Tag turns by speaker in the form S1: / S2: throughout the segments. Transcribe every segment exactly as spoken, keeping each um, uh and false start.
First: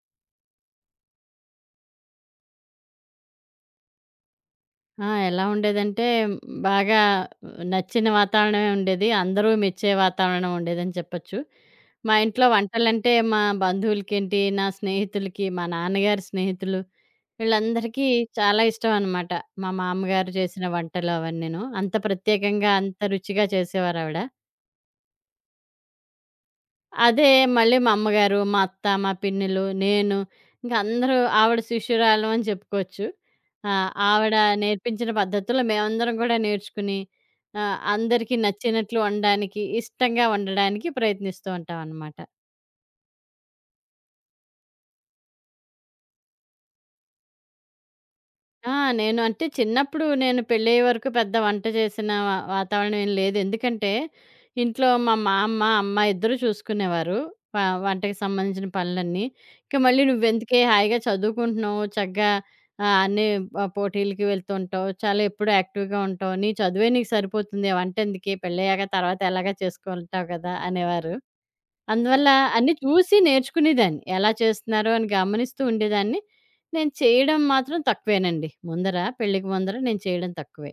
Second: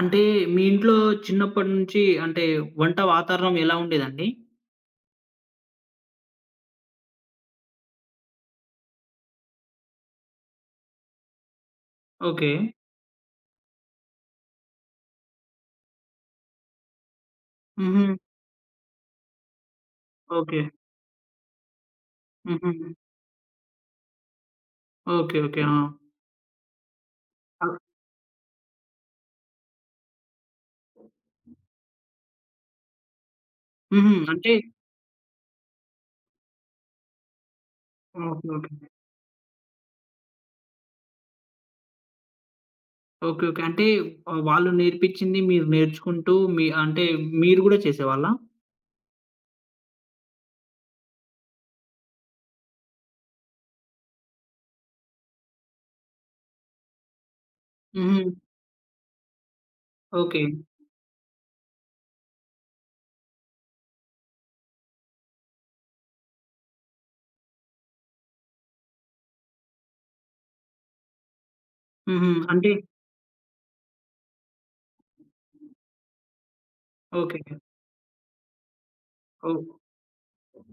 S1: అంటే మీ ఇంట్లో చిన్నప్పటి నుంచి అంటే వంట వాతావరణం ఎలా ఉండేదండి?
S2: ఆ! ఎలా ఉండేదంటే బాగా నచ్చిన వాతావరణమే ఉండేది. అందరూ మెచ్చే వాతావరణం ఉండేదని చెప్పొచ్చు. మా ఇంట్లో
S1: ఓకే.
S2: వంటలంటే మా బంధువులకేంటి, నా స్నేహితులకి, మా నాన్నగారి స్నేహితులు
S1: హుహు.
S2: వీళ్ళందరికీ చాలా ఇష్టం అనమాట. మా మామ్మగారు
S1: ఓకే.
S2: చేసిన వంటలు అవన్నీను. అంత ప్రత్యేకంగా
S1: హుహు.
S2: అంత రుచిగా చేసేవారావిడ.
S1: ఓకే. ఓకే. ఆ!
S2: అదే మళ్ళీ
S1: అవ్.
S2: మా అమ్మగారు, మా అత్త, మా పిన్నిలు, నేను ఇంక అందరూ ఆవిడ శిష్యురాలం అని చెప్పుకోవచ్చు. ఆహ్,
S1: హుహు.
S2: ఆవిడ
S1: అంటే
S2: నేర్పించిన పద్ధతుల్లో మేమందరం కూడా నేర్చుకుని ఆహ్, అందరికీ
S1: ఓకే. ఓకే.
S2: నచ్చినట్లు వండడానికి, ఇష్టంగా వండడానికి ప్రయత్నిస్తూ ఉంటామనమాట.
S1: ఓకే. ఓకే. అంటే ఆహ్, వాళ్ళు నేర్పించింది మీరు నేర్చుకుంటూ మీ అంటే మీరు గూడా చేసేవాళ్ళా?
S2: ఆ! నేను అంటే చిన్నప్పుడు నేను పెళ్ళయ్యే వరకు పెద్ద వంట చేసిన వా వాతావరణం ఏం లేదు. ఎందుకంటే, ఇంట్లో మా మామ, అమ్మ ఇద్దరూ చూసుకునేవారు. వ వంటకి
S1: హుహు.
S2: సంబంధించిన పనులన్నీ. ఇంక మళ్ళీ
S1: ఓకే.
S2: నువ్వెందుకే హాయిగా చదువుకుంటున్నావు. చక్కగా ఆహ్, అన్నీ ఆహ్, పోటీలకి వెళ్తూ ఉంటావు. చాలా ఎప్పుడూ యాక్టివ్‌గా ఉంటావు. నీ చదువే నీకు సరిపోతుంది. ఆ వంటెందుకే పెళ్ళయ్యాక తర్వాత ఎలాగా చేసుకుంటావు కదా! అనేవారు. అందువల్ల
S1: హుహు. అంటే
S2: అన్నీ చూసి నేర్చుకునేదాన్ని. ఎలా చేస్తున్నారో అని గమనిస్తూ ఉండేదాన్ని. నేను చేయడం
S1: ఓకే.
S2: మాత్రం తక్కువేనండి. ముందర పెళ్ళికి
S1: ఓ
S2: ముందర నేను చేయడం తక్కువే.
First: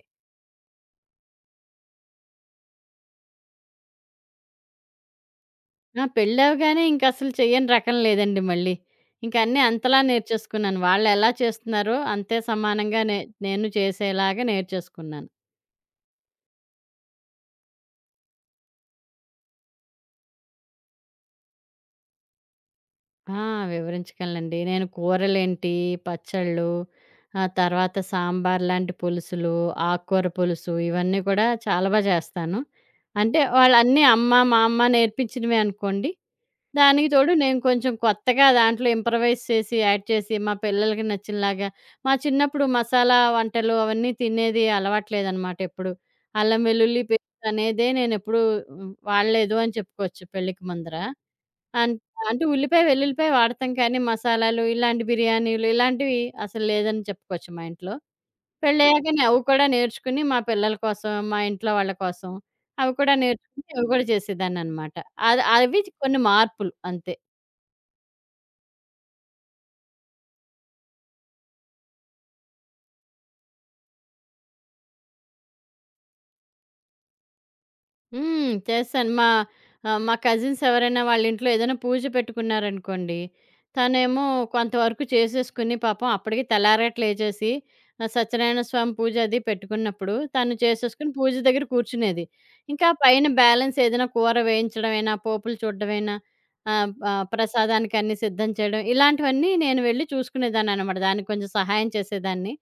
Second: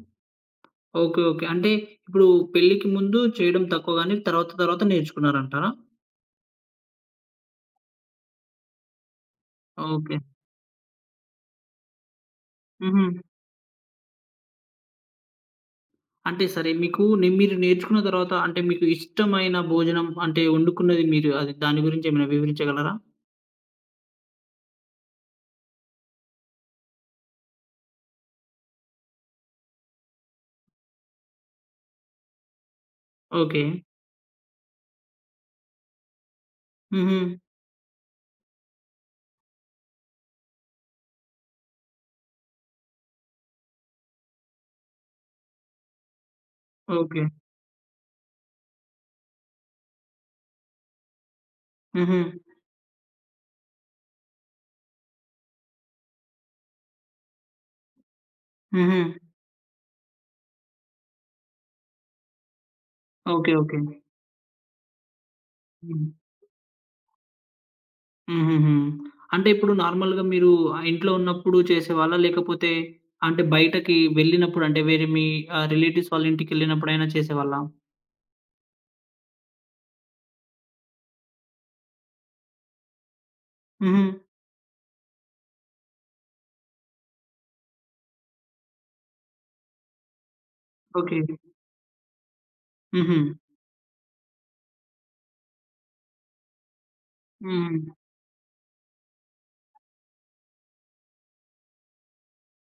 S1: ఓకే. ఓకే. అంటే ఇప్పుడు పెళ్ళికి ముందు చేయడం తక్కువ గాని తర్వాత తర్వాత నేర్చుకున్నారంటారా?
S2: ఆ! పెళ్ళవగానే ఇంకసలు చెయ్యని రకం లేదండి మళ్ళీ. ఇంక అన్నీ అంతలా
S1: ఓకే.
S2: నేర్చేసుకున్నాను. వాళ్ళెలా చేస్తున్నారో అంతే సమానంగా
S1: హుహు.
S2: నే నేను చేసేలాగా నేర్చేసుకున్నాను.
S1: అంటే సరే మీకు నే మీరు నేర్చుకున్న తర్వాత అంటే మీకు ఇష్టమైన భోజనం అంటే వండుకున్నది మీరు అది దాని గురించి ఏమైనా వివరించగలరా?
S2: ఆ! వివరించగలనండి. నేను కూరలేంటి, పచ్చళ్ళు, ఆ తర్వాత సాంబార్ లాంటి పులుసులు, ఆకుకూర పులుసు ఇవన్నీ కూడా చాలా బా చేస్తాను. అంటే
S1: ఓకే.
S2: వాళ్ళన్నీ అమ్మ, మా అమ్మ నేర్పించినవే అనుకోండి. దానికి
S1: హుహు.
S2: తోడు నేను కొంచెం కొత్తగా దాంట్లో ఇంప్రవైజ్ చేసి, యాడ్ చేసి మా పిల్లలకి నచ్చినలాగా మా చిన్నప్పుడు మసాలా వంటలు అవన్నీ తినేది అలవాట్లేదనమాట ఎప్పుడు. అల్లం వెల్లుల్లి
S1: ఓకే.
S2: పేస్ట్ అనేదే నేనెప్పుడూ హ్మ్, వాడలేదు అని చెప్పుకోవచ్చు పెళ్ళికి ముందర. అన్
S1: హుహు.
S2: అంటే ఉల్లిపాయ, వెల్లుల్లిపాయ వాడతాం కానీ మసాలాలు, ఇలాంటి బిర్యానీలు ఇలాంటివి అసలు లేదని చెప్పుకోవచ్చు మా ఇంట్లో.
S1: హుహు.
S2: పెళ్ళయ్యాకనే అవి కూడా నేర్చుకుని మా పిల్లల కోసం, మా ఇంట్లో వాళ్ళ కోసం అవి కూడా
S1: ఓకే.
S2: నేర్చుకుని
S1: ఓకే.
S2: అవి కూడా చేసేదాన్ననమాట. అది అవి
S1: హ్మ్.
S2: కొన్ని మార్పులు అంతే.
S1: హుహుహు. అంటే ఇప్పుడు నార్మల్‌గా మీరు ఆ ఇంట్లో ఉన్నప్పుడు చేసేవాళ్ళా? లేకపోతే అంటే బయటకి వెళ్ళినప్పుడు అంటే వేరే మీ ఆహ్, రిలేటివ్స్ వాళ్ళ ఇంటికెళ్ళినప్పుడైనా చేసేవాళ్ళా?
S2: హ్మ్. చేస్తాను. మా ఆహ్, మా కజిన్స్ ఎవరైనా వాళ్ళ ఇంట్లో ఏదైనా పూజ పెట్టుకున్నారనుకోండి,
S1: హుహు.
S2: తనేమో కొంతవరకు చేసేసుకుని పాపం అప్పటికి తెల్లారేట లేచేసి ఆహ్, సత్యనారాయణ స్వామి పూజ అది పెట్టుకున్నప్పుడు తను చేసేసుకుని
S1: ఓకే.
S2: పూజ దగ్గర కూర్చునేది. ఇంకా
S1: హుహు.
S2: పైన బ్యాలెన్స్ ఏదైనా కూర వేయించడమైనా, పోపులు చూడడమైనా ఆహ్, ఆహ్,
S1: హ్మ్.
S2: ప్రసాదానికి అన్నీ సిద్ధం చేయడం ఇలాంటివన్నీ నేను వెళ్ళి చూసుకునేదాన్ననమాట. దానికి కొంచెం సహాయం చేసేదాన్ని.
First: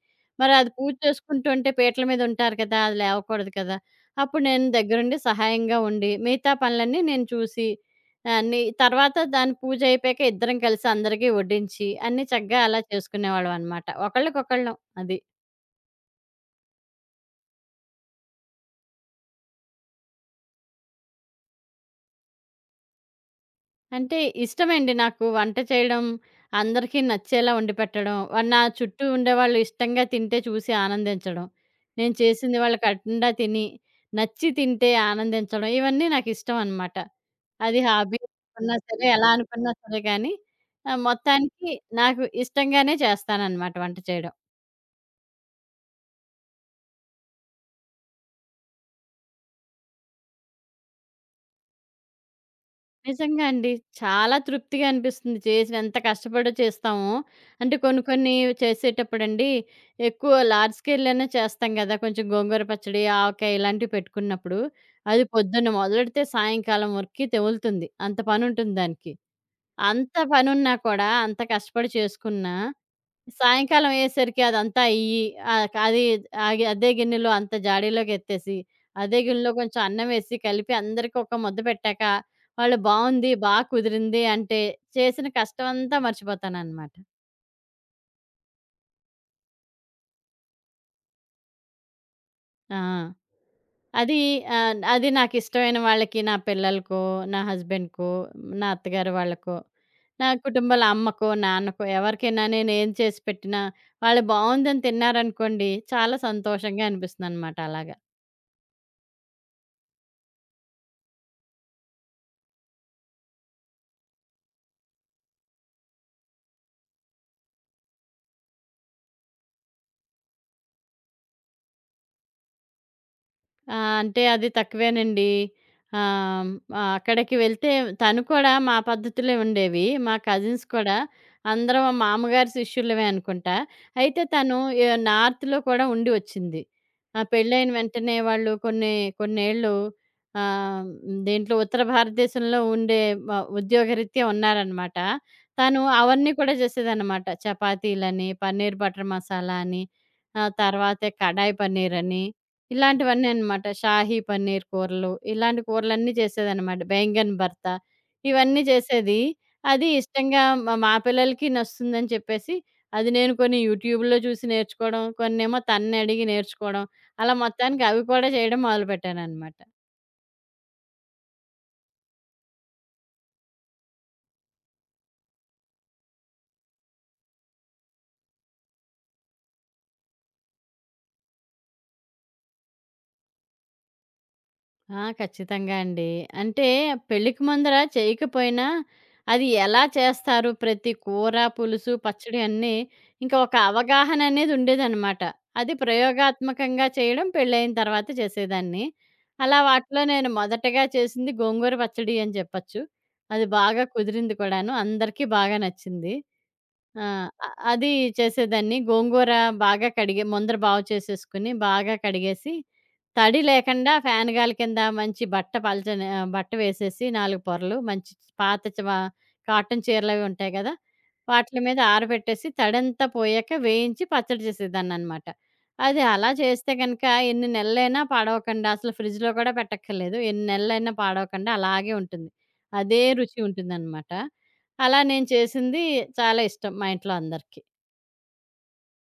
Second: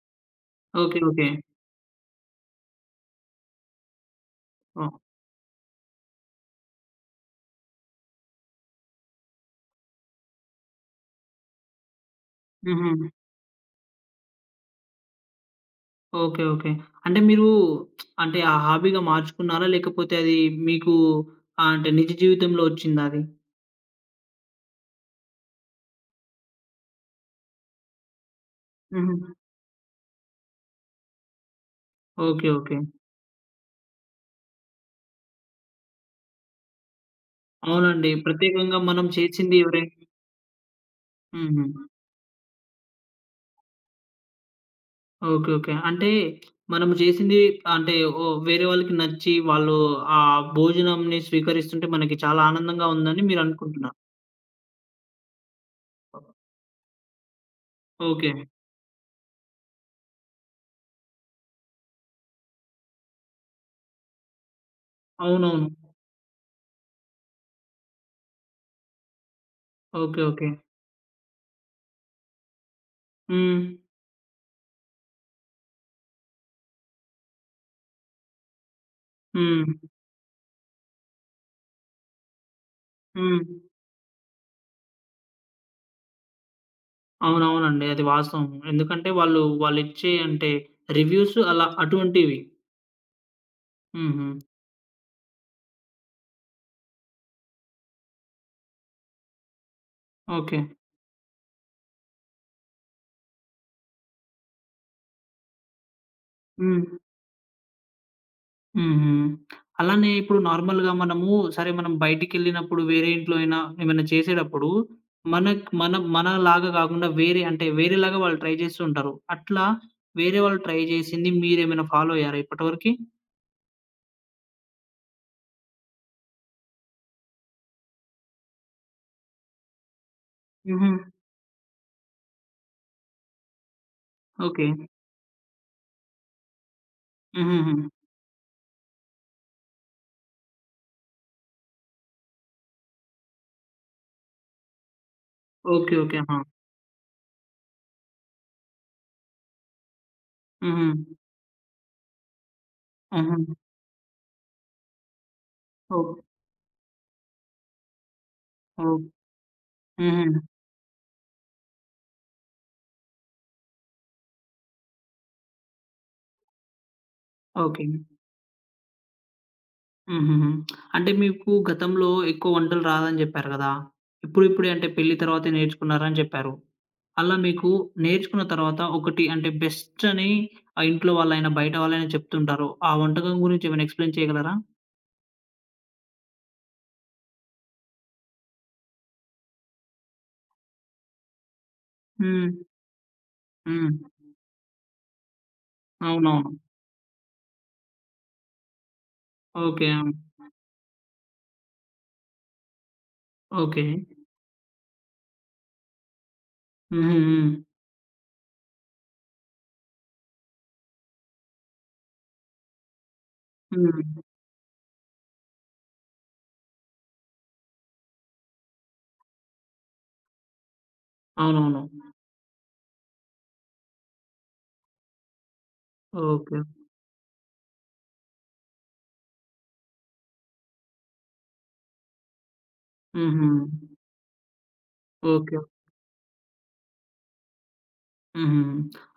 S2: మరి అది పూజ
S1: ఓకే. ఓకే.
S2: చేసుకుంటుంటే పీటల మీద ఉంటారు కదా! అది లేవకూడదు కదా! అప్పుడు నేను
S1: ఓహ్!
S2: దగ్గరుండి సహాయంగా ఉండి, మిగతా పనులన్నీ నేను చూసి, అన్నీ తర్వాత దాని పూజ అయిపోయాక ఇద్దరం కలిసి అందరికీ వడ్డించి, అన్నీ చక్కగా అలా
S1: హుహు.
S2: చేసుకునేవాళ్ళమనమాట. ఒకళ్ళకొకళ్ళం అది.
S1: ఓకే. ఓకే. అంటే మీరు అంటే ఆ హాబీగా మార్చుకున్నారా? లేకపోతే అది మీకు ఆహ్, అంటే నిజ జీవితంలో ఒచ్చిందా అది?
S2: అంటే ఇష్టమండి నాకు వంట చేయడం, అందరికీ నచ్చేలా వండిపెట్టడం, వ నా చుట్టూ
S1: హుహు.
S2: ఉండేవాళ్ళు ఇష్టంగా తింటే చూసి ఆనందించడం, నేను
S1: ఓకే.
S2: చేసింది వాళ్ళు
S1: ఓకే.
S2: కడుపునిండా తిని, నచ్చి తింటే ఆనందించడం, ఇవన్నీ నాకిష్టమనమాట. అది
S1: అవునండి.
S2: హాబీ అనుకున్నా
S1: ప్రత్యేకంగా
S2: సరే,
S1: మనం
S2: ఎలా
S1: చేసింది
S2: అనుకున్నా
S1: ఎవరైనా
S2: సరే గానీ, ఆహ్,
S1: హుహు.
S2: మొత్తానికి నాకు ఇష్టంగానే చేస్తాననమాట వంట చేయడం.
S1: ఓకే. ఓకే. అంటే మనం చేసింది అంటే ఓ వేరే వాళ్ళకి నచ్చి వాళ్ళు ఆ భోజనంని స్వీకరిస్తుంటే మనకి చాలా ఆనందంగా ఉందని
S2: నిజంగా అండి.
S1: మీరనుకుంటున్నారు.
S2: చాలా తృప్తిగా అనిపిస్తుంది. చేసిన ఎంత కష్టపడో చేస్తామో. అంటే కొన్ని కొన్ని
S1: ఓకే.
S2: చేసేటప్పుడండి ఎక్కువ లార్జ్ స్కేల్‌లోనే చేస్తాం గదా! కొంచెం గోంగూర పచ్చడి, ఆవకాయ ఇలాంటివి పెట్టుకున్నప్పుడు, అది పొద్దున్న
S1: అవునవును.
S2: మొదలెడితే సాయంకాలం వరకి తెగులుతుంది. అంత పనుంటుంది దానికి. అంత
S1: ఓకే. ఓకే.
S2: పనున్నా కూడా, అంత కష్టపడి చేసుకున్నా
S1: హ్మ్.
S2: సాయంకాలం అయ్యేసరికి అదంతా అయ్యి, ఆహ్, అది ఆగి అదే గిన్నెలో అంత జాడీలోకి ఎత్తేసి, అదే గిన్నెలో
S1: హ్మ్.
S2: కొంచెం అన్నం వేసి కలిపి అందరికి ఒక ముద్ద పెట్టాక, వాళ్ళు బావుంది,
S1: హ్మ్.
S2: బా కుదిరింది అంటే చేసిన కష్టం అంతా మర్చిపోతాననమాట.
S1: అవునవునండి. అది వాస్తవం. ఎందుకంటే వాళ్ళు, వాళ్ళిచ్చే అంటే రివ్యూస్ అలా అటువంటివి.
S2: ఆ! అది
S1: హుహు.
S2: ఆహ్, అది నాకిష్టమైన వాళ్ళకి నా పిల్లలకో, నా హస్బెండ్‌కో, నా అత్తగారు వాళ్ళకో, నా
S1: ఓకే.
S2: కుటుంబాల అమ్మకో, నాన్నకో ఎవరికైనా నేను ఏం చేసి పెట్టినా వాళ్ళు బావుందని తిన్నారనుకోండి చాలా సంతోషంగా
S1: హ్మ్.
S2: అనిపిస్తుందనమాట అలాగ.
S1: హుహు. అలానే ఇప్పుడు నార్మల్‌గా మనము సరే మనం బయటికెళ్ళినప్పుడు వేరే ఇంట్లో అయినా ఏమైనా చేసేటప్పుడు మనక్ మన మనలాగా గాకుండా వేరే అంటే వేరేలాగా వాళ్ళు ట్రై చేస్తూ ఉంటారు. అట్లా వేరే వాళ్ళు ట్రై చేసింది మీరేమైనా ఫాలో అయ్యారా ఇప్పటివరకి?
S2: ఆ! అంటే అది తక్కువేనండి. ఆహ్, ఆహ్, అక్కడికి వెళ్తే తను కూడా మా పద్ధతులే ఉండేవి. మా కజిన్స్
S1: హుహు.
S2: కూడా అందరం మామగారి శిష్యులమే అనుకుంటా. అయితే తను
S1: ఓకే.
S2: ఎ నార్త్‌లో కూడా ఉండి వచ్చింది. ఆ పెళ్ళైన
S1: హుహుహు.
S2: వెంటనే వాళ్ళు కొన్ని కొన్నేళ్ళు ఆహ్, దీంట్లో ఉత్తర భారతదేశంలో ఉండే వ ఉద్యోగరీత్యా ఉన్నారనమాట. తను
S1: ఓకే. ఓకే.
S2: అవన్నీ
S1: ఆహా!
S2: కూడా చేసేదనమాట. చపాతీలని, పన్నీర్ బటర్ మసాలా అని, ఆ
S1: హుహు.
S2: తర్వాత కడాయి పన్నీర్ అని. ఇలాంటివన్నీ
S1: హుహు.
S2: అనమాట. షాహీ పన్నీర్ కూరలు, ఇలాంటి కూరలన్నీ
S1: ఓహ్!
S2: చేసేదనమాట. బెంగన్ భర్త ఇవన్నీ
S1: ఓహ్!
S2: చేసేది. అది
S1: హుహు.
S2: ఇష్టంగా మా మా పిల్లలకి నచ్చుతుందని చెప్పేసి, అది నేను కొన్ని యూట్యూబ్‌లో చూసి నేర్చుకోవడం, కొన్నేమో తనని అడిగి నేర్చుకోవడం, అలా మొత్తానికి
S1: ఓకే.
S2: అవి కూడా చేయడం మొదలుపెట్టాననమాట.
S1: హుహుహు. అంటే మీకు గతంలో ఎక్కువ వంటలు రాదని జెప్పారు గదా! ఇప్పుడు ఇప్పుడే అంటే పెళ్లి తర్వాతే నేర్చుకున్నారని జెప్పారు. అలా మీకు నేర్చుకున్న తర్వాత ఒకటి అంటే బెస్ట్ అని ఆహ్, ఇంట్లో వాళ్ళైనా, బయట వాళ్ళైనా చెప్తుంటారు. ఆ వంటకం గురించి ఏమైనా ఎక్స్‌ప్లెయిన్ చేయగలరా?
S2: ఆ! ఖచ్చితంగా అండి. అంటే పెళ్ళికి ముందర చేయకపోయినా, అది ఎలా చేస్తారు ప్రతి కూర, పులుసు, పచ్చడి
S1: హ్మ్.
S2: అన్నీ ఇంకా ఒక
S1: హ్మ్.
S2: అవగాహన అనేది ఉండేదనమాట. అది
S1: అవునవును.
S2: ప్రయోగాత్మకంగా చేయడం పెళ్ళైన తర్వాత చేసేదాన్ని. అలా
S1: ఓకే.
S2: వాటిలో
S1: అవును.
S2: నేను మొదటగా చేసింది గోంగూర పచ్చడి అని చెప్పచ్చు. అది బాగా
S1: ఓకే.
S2: కుదిరింది కూడాను. అందరికీ బాగా నచ్చింది. ఆ!
S1: హుహు.
S2: అ
S1: హ్మ్.
S2: అది చేసేదాన్ని. గోంగూర బాగా కడిగే ముందర బాగు చేసేసుకొని, బాగా కడిగేసి, తడి లేకుండా
S1: హ్మ్.
S2: ఫ్యాన్ గాలి కింద మంచి బట్ట పలచని ఆహ్, బట్ట వేసేసి నాలుగు పొరలు మంచి పాత చ వ కాటన్ చీరలవి ఉంటాయి గదా! వాటిల మీద
S1: అవునవును.
S2: ఆరబెట్టేసి తడంతా పోయాక వేయించి పచ్చడి చేసేదాన్ననమాట. అది అలా
S1: ఓకే.
S2: చేస్తే గనక ఎన్ని నెలలైనా పాడవకండా అసలు ఫ్రిడ్జ్‌లో కూడా పెట్టక్కర్లేదు. ఎన్ని నెలలైనా పాడవకుండా అలాగే ఉంటుంది. అదే రుచి
S1: హుహు.
S2: ఉంటుందనమాట. అలా నేను
S1: ఓకే.
S2: చేసింది చాలా ఇష్టం మా ఇంట్లో అందరికి.
S1: హుహు.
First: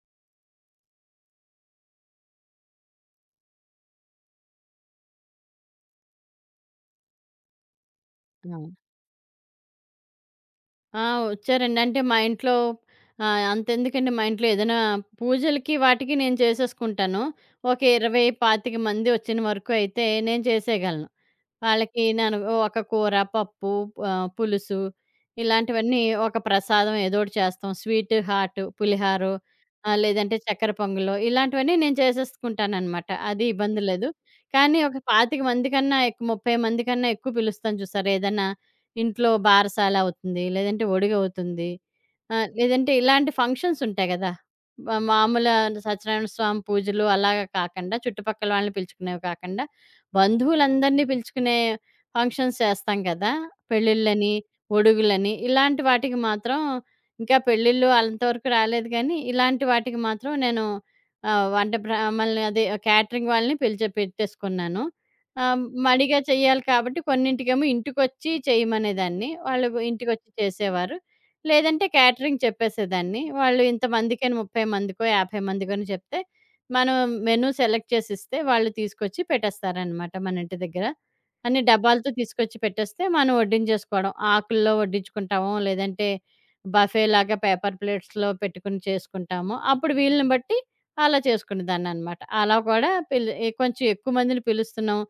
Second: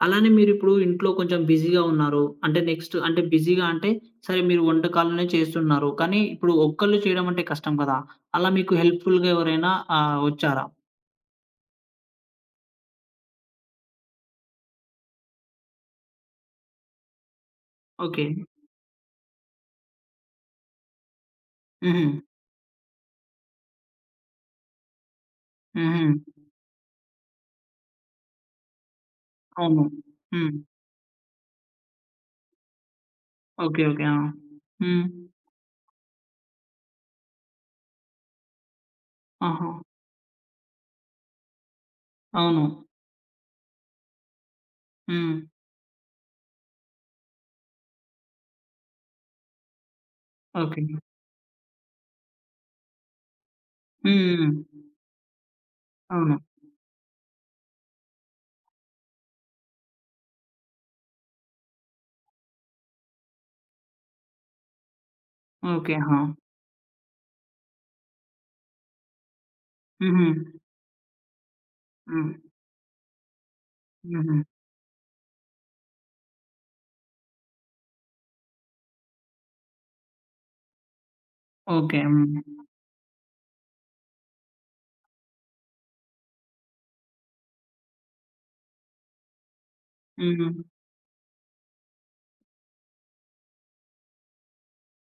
S1: అలానే మీరిప్పుడు ఇంట్లో కొంచెం బిజీగా ఉన్నారు. అంటే నెక్స్ట్ అంటే బిజీగా అంటే సరే మీరు వంటకాలనే చేస్తున్నారు. కానీ ఇప్పుడు ఒక్కళ్ళు చేయడం అంటే కష్టం కదా! అలా
S2: ఆ!
S1: మీకు హెల్ప్‌ఫుల్‌గా ఎవరైనా ఆహ్, వచ్చారా?
S2: ఆ! వచ్చారండి. అంటే మా ఇంట్లో ఆహ్, అంతెందుకండి మా ఇంట్లో ఏదైనా పూజలకి వాటికి నేను చేసేసుకుంటాను. ఒక ఇరవై,
S1: ఓకే.
S2: ఇరవై ఐదు మంది వచ్చిన వరకు అయితే నేను చేసేయగలను. వాళ్ళకి
S1: హుహు.
S2: నేను ఓ ఒక కూర, పప్పు, ఆహ్, పులుసు ఇలాంటివన్నీ
S1: హుహు.
S2: ఒక ప్రసాదం ఏదోకటి చేస్తాం. స్వీట్, హాట్, పులిహారో
S1: అవును.
S2: ఆహ్, లేదంటే
S1: హ్మ్.
S2: చక్కెర పొంగలో ఇలాంటివన్నీ నేను చేసేసుకుంటాననమాట. అది ఇబ్బంది
S1: ఓకే. ఓకే.
S2: లేదు.
S1: ఆ!
S2: కానీ ఒక
S1: హ్మ్.
S2: ఇరవై ఐదు మంది కన్నా ఎక్కువ ముప్పై మంది కన్నా ఎక్కువ పిలుస్తాను చూసారా! ఏదన్నా ఇంట్లో
S1: ఆహా!
S2: బారసాల అవుతుంది. లేదంటే ఒడిగవుతుంది. ఆహ్,
S1: అవును.
S2: లేదంటే ఇలాంటి ఫంక్షన్స్ ఉంటాయి గదా! మా
S1: హ్మ్.
S2: మామూలు సత్యనారాయణ స్వామి పూజలు అలాగా కాకుండా, చుట్టుపక్కల వాళ్ళని పిలుచుకునేవి కాకుండా,
S1: ఓకే.
S2: బంధువులందరినీ పిలుచుకునే ఫంక్షన్స్ చేస్తాం కదా! పెళ్ళిళ్ళని,
S1: హ్మ్. హ్మ్.
S2: ఒడుగులని ఇలాంటి వాటికి
S1: అవును.
S2: మాత్రం ఇంకా పెళ్ళిళ్ళు అంతవరకు రాలేదు గానీ, ఇలాంటి వాటికి మాత్రం నేను ఆహ్, వంట బ్రాహ్మల్ని అదే క్యాటరింగ్ వాళ్ళని పిలిచి పెట్టేసుకున్నాను. ఆహ్,
S1: ఓకే.
S2: మడిగా
S1: ఆ!
S2: చేయాలి కాబట్టి కొన్నింటికేమో ఇంటికొచ్చి చేయమనేదాన్ని. వాళ్ళు
S1: హుహు.
S2: ఇంటికొచ్చి చేసేవారు. లేదంటే
S1: హ్మ్.
S2: క్యాటరింగ్ చెప్పేసేదాన్ని. వాళ్ళు ఇంతమందికని
S1: హుహు.
S2: ముప్పై మందికో, యాభై మందికని చెప్తే మనం మెనూ సెలెక్ట్ చేసిస్తే వాళ్ళు తీసుకొచ్చి పెట్టేస్తారనమాట మన ఇంటి దగ్గర. అన్ని
S1: ఓకే.
S2: డబ్బాలతో
S1: హ్మ్.
S2: తీసుకొచ్చి పెట్టేస్తే మనం వడ్డించేసుకోవడం. ఆకుల్లో వడ్డించుకుంటాము. లేదంటే బఫేలాగా పేపర్ ప్లేట్స్‌లో పెట్టుకొని చేసుకుంటాము. అప్పుడు వీలుని
S1: హ్మ్.
S2: బట్టి అలా చేసుకునేదాన్ననమాట. అలా కూడా పిల్ కొంచెం ఎక్కువ మందిని పిలుస్తున్నాం.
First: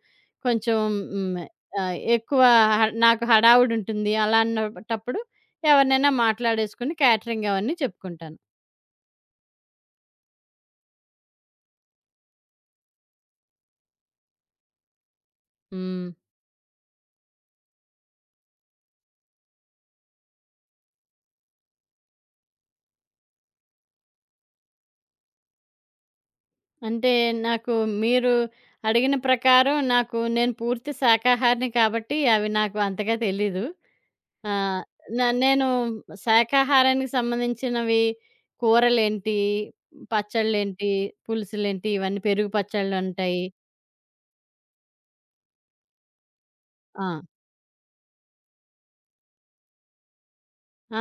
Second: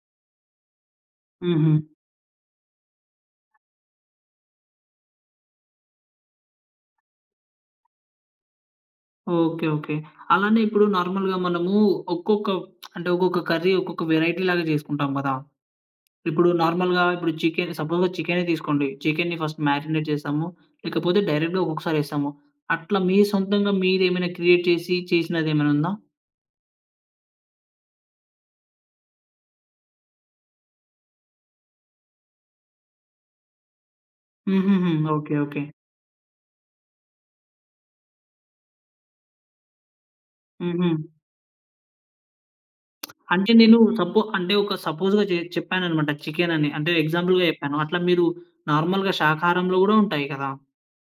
S2: కొంచెం హ్మ్.
S1: హుహు.
S2: ఆహ్, ఎక్కువ హ నాకు హడావుడుంటుంది. అలా అన్నటప్పుడు ఎవరినైనా మాట్లాడేసుకొని క్యాటరింగ్ అవన్నీ చెప్పుకుంటాను.
S1: ఓకే. ఓకే. అలానే ఇప్పుడు నార్మల్‌గా మనము ఒక్కొక్క అంటే ఒక్కొక్క కర్రీ ఒక్కొక్క వేరైటీ లాగా జేసుకుంటాం గదా!
S2: హ్మ్.
S1: ఇప్పుడు నార్మల్‌గా ఇప్పుడు చికెన్ సపోజ్‌గా చికెనే తీసుకోండి. చికెన్‌ని ఫస్ట్ మ్యారినేట్ చేస్తాము. లేకపోతే డైరెక్ట్‌గా ఒక్కొక్కసారి ఏస్తాము. అట్లా మీ సొంతంగా మీరేమైనా క్రియేట్ చేసి చేసినదేమైనా ఉందా?
S2: అంటే నాకు మీరు అడిగిన ప్రకారం నాకు నేను పూర్తి శాకాహారిని కాబట్టి అవి నాకు అంతగా తెలీదు. ఆహ్,
S1: హుహుహు.
S2: న
S1: ఓకే. ఓకే.
S2: నేను శాకాహారానికి సంబంధించినవి కూరలేంటి,
S1: హుహు.
S2: పచ్చళ్ళేంటి, పులుసులేంటి ఇవన్నీ పెరుగు పచ్చళ్ళుంటాయి.
S1: అంటే నేను సపో అంటే ఒక సపోజ్‌గా చె చెప్పాననమాట చికెనని. అంటే
S2: ఆ!
S1: ఎగ్జాంపుల్‌గా చెప్పాను. అట్లా మీరు నార్మల్‌గా శాకాహారంలో గూడా ఉంటాయి కదా!
S2: ఆ!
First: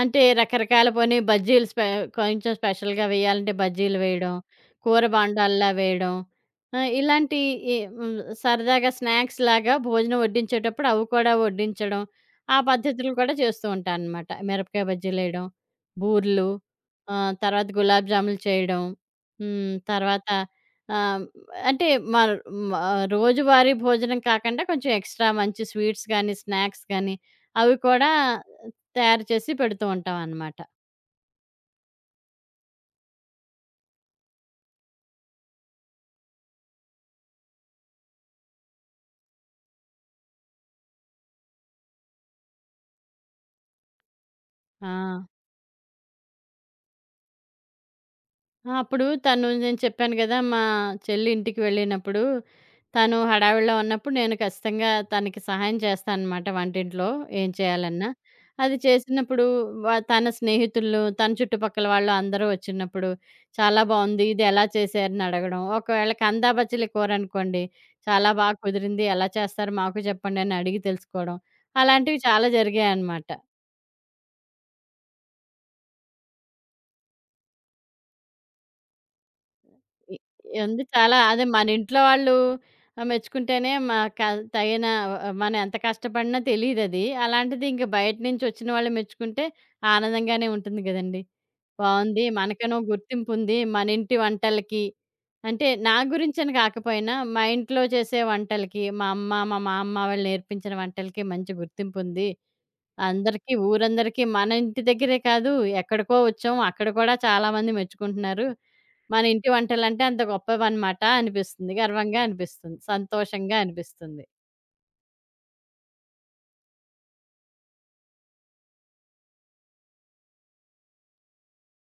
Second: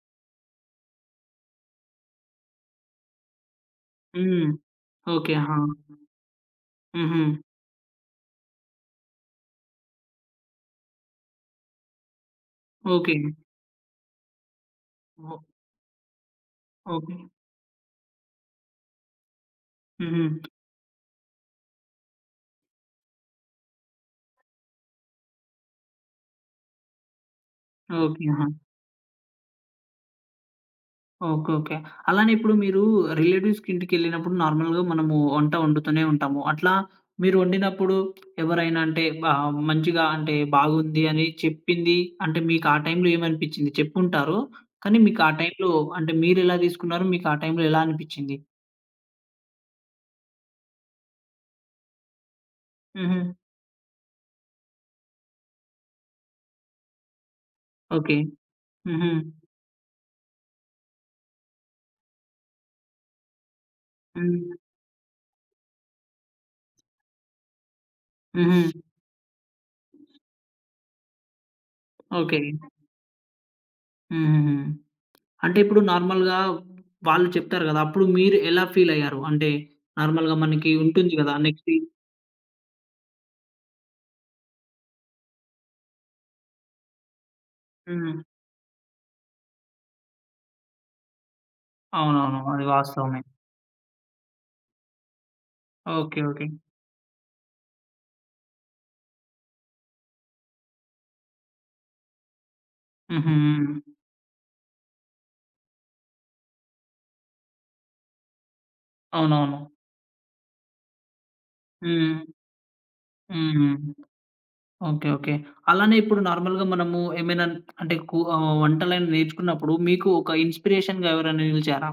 S2: అంటే రకరకాల పోనీ బజ్జీలు స్పె కొంచెం స్పెషల్‌గా వేయాలంటే బజ్జీలు వేయడం,
S1: హ్మ్.
S2: కూర
S1: ఓకే. ఆ!
S2: బాండాల్లా వేయడం. ఆహ్,
S1: హుహు.
S2: ఇలాంటి ఈ హ్మ్, సరదాగా స్నాక్స్‌లాగా భోజనం వడ్డించేటప్పుడు అవి కూడా వడ్డించడం. ఆ పద్ధతులు
S1: ఓకే.
S2: కూడా చేస్తూ ఉంటాననమాట. మిరపకాయ
S1: ఓ
S2: బజ్జీలేయడం, బూర్లు,
S1: ఓకే.
S2: ఆహ్, తర్వాత గులాబ్ జాములు చేయడం. హ్మ్,
S1: హుహు.
S2: తర్వాత ఆహ్, అంటే మర్ మ రోజువారీ భోజనం కాకుండా కొంచెం ఎక్స్‌ట్రా మంచి స్వీట్స్ గానీ, స్నాక్స్ గానీ అవి కూడా
S1: ఓకే. ఆహా!
S2: తయారు చేసి పెడుతూ ఉంటావనమాట.
S1: ఓకే. ఓకే. అలానే ఇప్పుడు మీరు రిలేటివ్స్‌కి ఇంటికెళ్ళినప్పుడు నార్మల్‌గా మనము వంట వండుతూనే ఉంటాము. అట్లా మీరు వండినప్పుడు ఎవరైనా అంటే బా మంచిగా అంటే బాగుంది అని చెప్పింది అంటే మీకు ఆ టైంలో ఏమనిపించింది? చెప్పుంటారు.
S2: ఆ!
S1: కానీ మీకు ఆ టైంలో అంటే మీరెలా తీసుకున్నారు? మీకు ఆ టైంలో ఎలా అనిపించింది?
S2: ఆ! అప్పుడు తను నేను చెప్పాను గదా! మా చెల్లి ఇంటికి వెళ్ళినప్పుడు, తను
S1: హుహు.
S2: హడావిడిలో ఉన్నప్పుడు నేను ఖచ్చితంగా తనకి సహాయం చేస్తాననమాట వంటింట్లో ఏం చేయాలన్నా.
S1: ఓకే.
S2: అది
S1: హుహు.
S2: చేసినప్పుడు వ తన స్నేహితులు, తన చుట్టుపక్కల వాళ్ళు అందరూ వచ్చినప్పుడు, "చాలా బావుంది.
S1: హ్మ్.
S2: ఇది ఎలా చేశారని" అడగడం. ఒకవేళ కందా బచ్చలి కూరనుకోండి, "చాలా బా
S1: హుహు.
S2: కుదిరింది. ఎలా చేస్తారో మాకు చెప్పండి" అని అడిగి తెలుసుకోవడం. అలాంటివి
S1: ఓకే.
S2: చాలా జరిగాయనమాట.
S1: హుహుహు. అంటే ఇప్పుడు నార్మల్‌గా వాళ్ళు చెప్తారు గదా! అప్పుడు మీరు ఎలా ఫీలయ్యారు? అంటే
S2: ఇ
S1: నార్మల్‌గా మనకి
S2: ఎందు
S1: ఉంటుంది
S2: చాలా
S1: గదా!
S2: అదే మన
S1: నెక్స్ట్
S2: ఇంట్లో వాళ్ళు ఆహ్, మెచ్చుకుంటేనే మా క తగిన ఆహ్, మనం ఎంత కష్టపడినా తెలీదది. అలాంటిది ఇంక బయట
S1: హ్మ్.
S2: నుంచొచ్చిన వాళ్ళు మెచ్చుకుంటే ఆనందంగానే ఉంటుంది గదండీ. బావుంది.
S1: అవునవును. అది
S2: మనకనో
S1: వాస్తవమే.
S2: గుర్తింపుంది. మన ఇంటి వంటలకి అంటే నా
S1: ఓకే. ఓకే.
S2: గురించని కాకపోయినా మా ఇంట్లో చేసే వంటలకి మా అమ్మ, మా మామ్మ వాళ్ళు నేర్పించిన వంటలకి మంచి గుర్తింపుంది.
S1: హుహు.
S2: అందరికీ
S1: హ్మ్.
S2: ఊరందరికీ మన ఇంటి దగ్గరే కాదు ఎక్కడికో వచ్చాం. అక్కడ కూడా చాలా మంది మెచ్చుకుంటున్నారు. మన ఇంటి
S1: అవునవును.
S2: వంటలంటే అంత గొప్పవన్నమాట అనిపిస్తుంది.
S1: హ్మ్.
S2: గర్వంగా అనిపిస్తుంది. సంతోషంగా
S1: హ్మ్.
S2: అనిపిస్తుంది.
S1: ఓకే. ఓకే. అలానే ఇప్పుడు నార్మల్‌గా మనము ఏమైనా అంటే కు ఆహ్, వంటలని నేర్చుకున్నప్పుడు మీకు ఒక ఇన్‌స్పిరేషన్‌గా ఎవరైనా నిలిచారా?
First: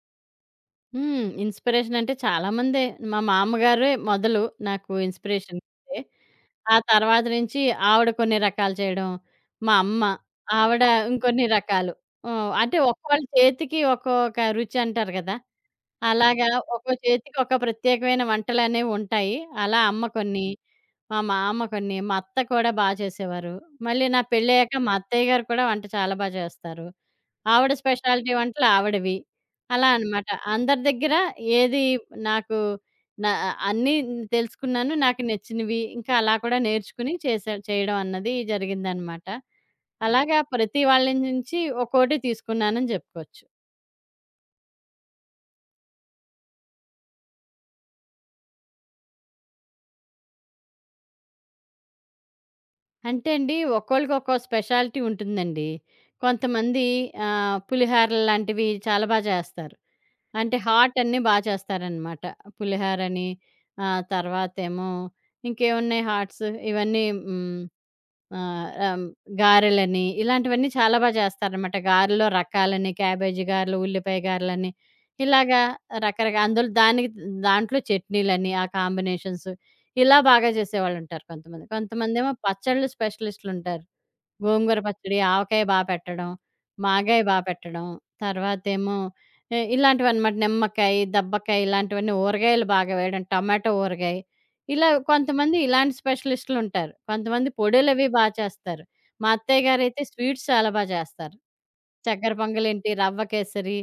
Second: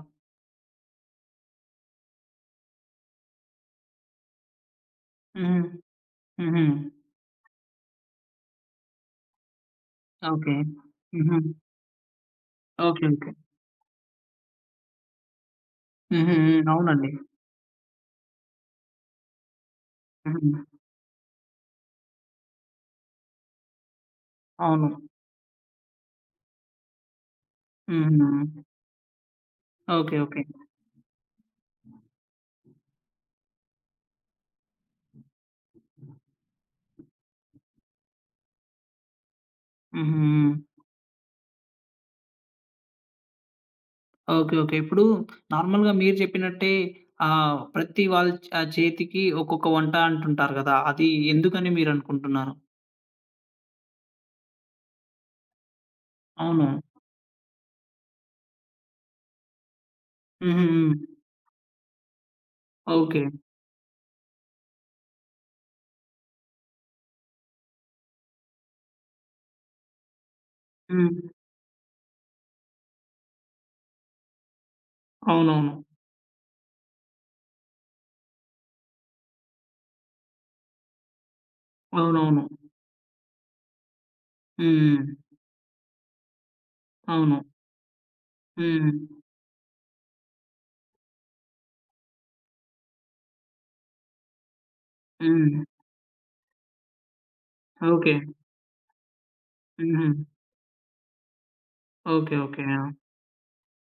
S2: హ్మ్. ఇన్‌స్పిరేషన్ అంటే చాలా మందే. మా మామగారే మొదలు నాకు ఇన్‌స్పిరేషన్
S1: హ్మ్.
S2: ఇస్తే.
S1: హుహు.
S2: ఆ తర్వాత నుంచి ఆవిడ కొన్ని రకాలు చేయడం, మా అమ్మ,
S1: ఓకే.
S2: ఆవిడ
S1: హుహు.
S2: ఇంకొన్ని రకాలు. హ్మ్. అంటే
S1: ఓకే.
S2: ఒక్కోళ్ళ
S1: ఓకే.
S2: చేతికి ఒక్కొక్క రుచి అంటారు కదా!
S1: హుహు.
S2: అలాగా
S1: హ్మ్.
S2: ఒక్కో
S1: అవునండి.
S2: చేతికి ఒక ప్రత్యేకమైన వంటలనేవుంటాయి. అలా అమ్మ కొన్ని
S1: హుహు.
S2: మా మామ కొన్ని, మా అత్త కూడా బా చేసేవారు. మళ్ళీ నా పెళ్ళయ్యాక
S1: అవును.
S2: మా అత్తయ్య గారు కూడా వంట చాలా బా చేస్తారు. ఆవిడ
S1: హుహు.
S2: స్పెషాలిటీ వంటలు ఆవిడవి. అలా
S1: ఓకే.
S2: అనమాట.
S1: ఓకే.
S2: అందరి దగ్గర ఏది నాకు నా అన్నీ తెలుసుకున్నాను. నాకు నచ్చినవి ఇంకా అలా కూడా నేర్చుకుని చేసే చేయడం అన్నది జరిగిందనమాట.
S1: హుహు.
S2: అలాగా ప్రతి వాళ్ళ నుంచి ఒక్కోటి తీసుకున్నానని చెప్పుకోవచ్చు.
S1: ఓకే. ఓకే. ఇప్పుడు నార్మల్‌గా మీరు చెప్పినట్టే ఆహ్, ప్రతి వాళ్ళ చ చేతికి ఒక్కొక్క వంట అంటుంటారు గదా! అది ఎందుకని మీరనుకుంటున్నారు?
S2: అంటే అండి ఒక్కోళ్ళకి ఒక్కో స్పెషాలిటీ ఉంటుందండి.
S1: అవును.
S2: కొంతమంది ఆహ్, పులిహారలు లాంటివి చాలా బా చేస్తారు.
S1: హ్మ్.
S2: అంటే
S1: హ్మ్. హ్మ్.
S2: హాట్ అన్నీ బా చేస్తారనమాట.
S1: ఓకే.
S2: పులిహారని, ఆహ్, తర్వాతేమో ఇంకేమున్నాయి హాట్స్ ఇవన్నీ హ్మ్. ఆహ్, ఆహ్, గారెలని ఇలాంటివన్నీ చాలా బా
S1: హ్మ్.
S2: చేస్తారనమాట. గారెలో రకాలని, క్యాబేజీ గారెలు, ఉల్లిపాయ గారెలని ఇలాగా
S1: అవునవును.
S2: రకరకా అందులో దానికి దాంట్లో చట్నీలని ఆ కాంబినేషన్స్ ఇలా బాగా చేసేవాళ్ళుంటారు కొంతమంది. కొంతమందేమో
S1: అవునవును.
S2: పచ్చళ్ళు స్పెషలిస్ట్‌లుంటారు. గోంగూర
S1: హ్మ్.
S2: పచ్చడి,
S1: హ్మ్.
S2: ఆవకాయ బా పెట్టడం, మాగాయ బా
S1: అవును.
S2: పెట్టడం,
S1: హ్మ్.
S2: తర్వాతేమో ఎ ఇలాంటివన్నమాట. నిమ్మకాయ, దబ్బకాయ ఇలాంటివన్నీ ఊరగాయలు బాగా వేయడం, టమాటో ఊరగాయ. ఇలా కొంతమంది
S1: హ్మ్.
S2: ఇలాంటి స్పెషలిస్టులుంటారు. కొంతమంది పొడులవి
S1: ఓకే.
S2: బా చేస్తారు. మా అత్తయ్య గారైతే
S1: హుహు.
S2: స్వీట్స్ చాలా బా చేస్తారు. చక్కెర
S1: ఓకే. ఓకే. ఆ!
S2: పొంగలేంటి, రవ్వ కేసరి,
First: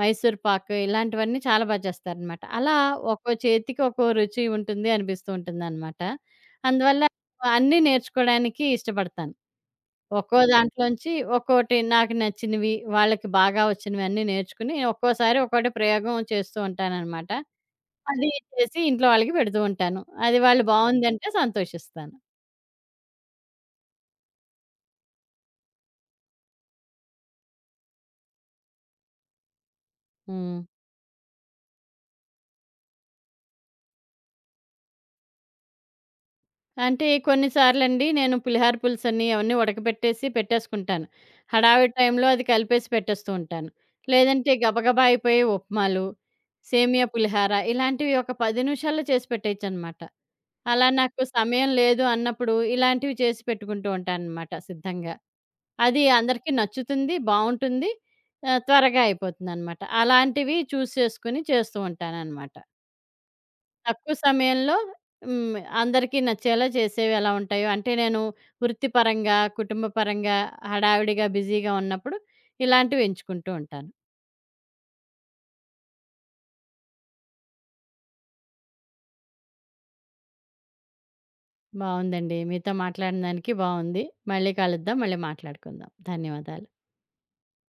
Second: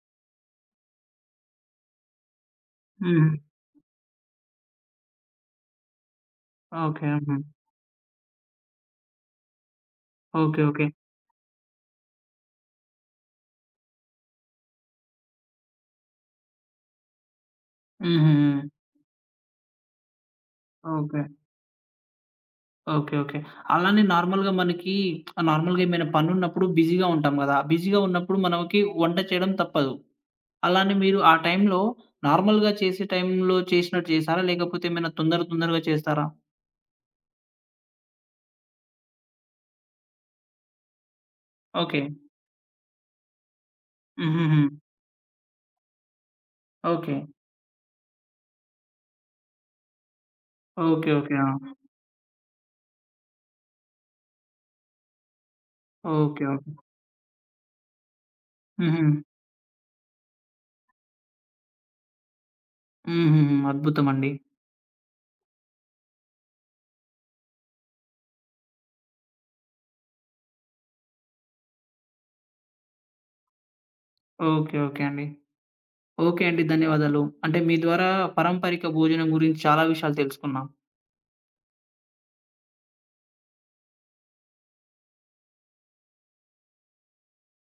S2: మైసూర్ పాకు ఇలాంటివన్నీ చాలా బా చేస్తారనమాట. అలా
S1: హ్మ్.
S2: ఒక్కో చేతికి ఒక్కో రుచి ఉంటుంది అనిపిస్తూ ఉంటుందనమాట. అందువల్ల
S1: ఓకే. హుహు.
S2: అన్నీ నేర్చుకోడానికి ఇష్టపడతాను. ఒక్కో
S1: ఓకే. ఓకే.
S2: దాంట్లోంచి ఒక్కోటి నాకు నచ్చినవి, వాళ్ళకి బాగా వచ్చినవి అన్నీ నేర్చుకుని ఒక్కోసారి ఒక్కోటి ప్రయోగం చేస్తూ ఉంటాననమాట. అది
S1: హుహు.
S2: చేసి ఇంట్లో వాళ్ళకి పెడుతూ ఉంటాను. అది వాళ్ళు
S1: ఓకే.
S2: బావుందంటే సంతోషిస్తాను.
S1: ఓకే. ఓకే. అలానే నార్మల్‌గా మనకి నార్మల్‌గా ఏమైనా పనున్నప్పుడు బిజీగా ఉంటాం గదా! బిజీగా ఉన్నప్పుడు మనకి వంట చేయడం తప్పదు.
S2: హ్మ్.
S1: అలానే మీరు ఆ టైంలో నార్మల్‌గా చేసే టైంలో చేసినట్టు చేసారా? లేకపోతే ఏమైనా తొందర తొందరగా చేస్తారా?
S2: అంటే కొన్ని సార్లండి నేను పులిహార పులుసని అవన్నీ ఉడకబెట్టేసి పెట్టేసుకుంటాను. హడావిడి
S1: ఓకే.
S2: టైంలో అది కలిపేసి పెట్టేస్తూ ఉంటాను. లేదంటే
S1: హుహుహు.
S2: గబగబా అయిపోయే ఉప్మాలు, సేమియా
S1: ఓకే.
S2: పులిహార ఇలాంటివి ఒక పది నిమిషాల్లో చేసి పెట్టేయొచ్చనమాట. అలా
S1: ఓకే.
S2: నాకు
S1: ఓకే. ఆ!
S2: సమయం లేదు అన్నప్పుడు ఇలాంటివి చేసి పెట్టుకుంటూ ఉంటానన్నమాట సిద్ధంగా. అది
S1: ఓకే.
S2: అందరికీ
S1: ఓకే.
S2: నచ్చుతుంది, బావుంటుంది. ఆహ్, త్వరగా
S1: హుహు.
S2: అయిపోతుందన్నమాట. అలాంటివి చూజ్ చేసుకొని చేస్తూ ఉంటానన్నమాట.
S1: హుహుహు.
S2: తక్కువ
S1: అద్భుతమండి.
S2: సమయంలో హ్మ్. అందరికీ నచ్చేలా చేసేవి ఎలా ఉంటాయో అంటే నేను వృత్తిపరంగా, కుటుంబ పరంగా హడావిడిగా, బిజీగా ఉన్నప్పుడు ఇలాంటివి ఎంచుకుంటూ ఉంటాను.
S1: ఓకే. ఓకే అండి. ఓకే అండి. ధన్యవాదాలు. అంటే మీ ద్వారా పారంపరిక భోజనం గురించి చాలా విషయాలు తెలుసుకున్నాం.
S2: బావుందండి. మీతో మాట్లాడిన దానికి బావుంది. మళ్ళీ కలుద్దాం. మళ్ళీ మాట్లాడుకుందాం. ధన్యవాదాలు.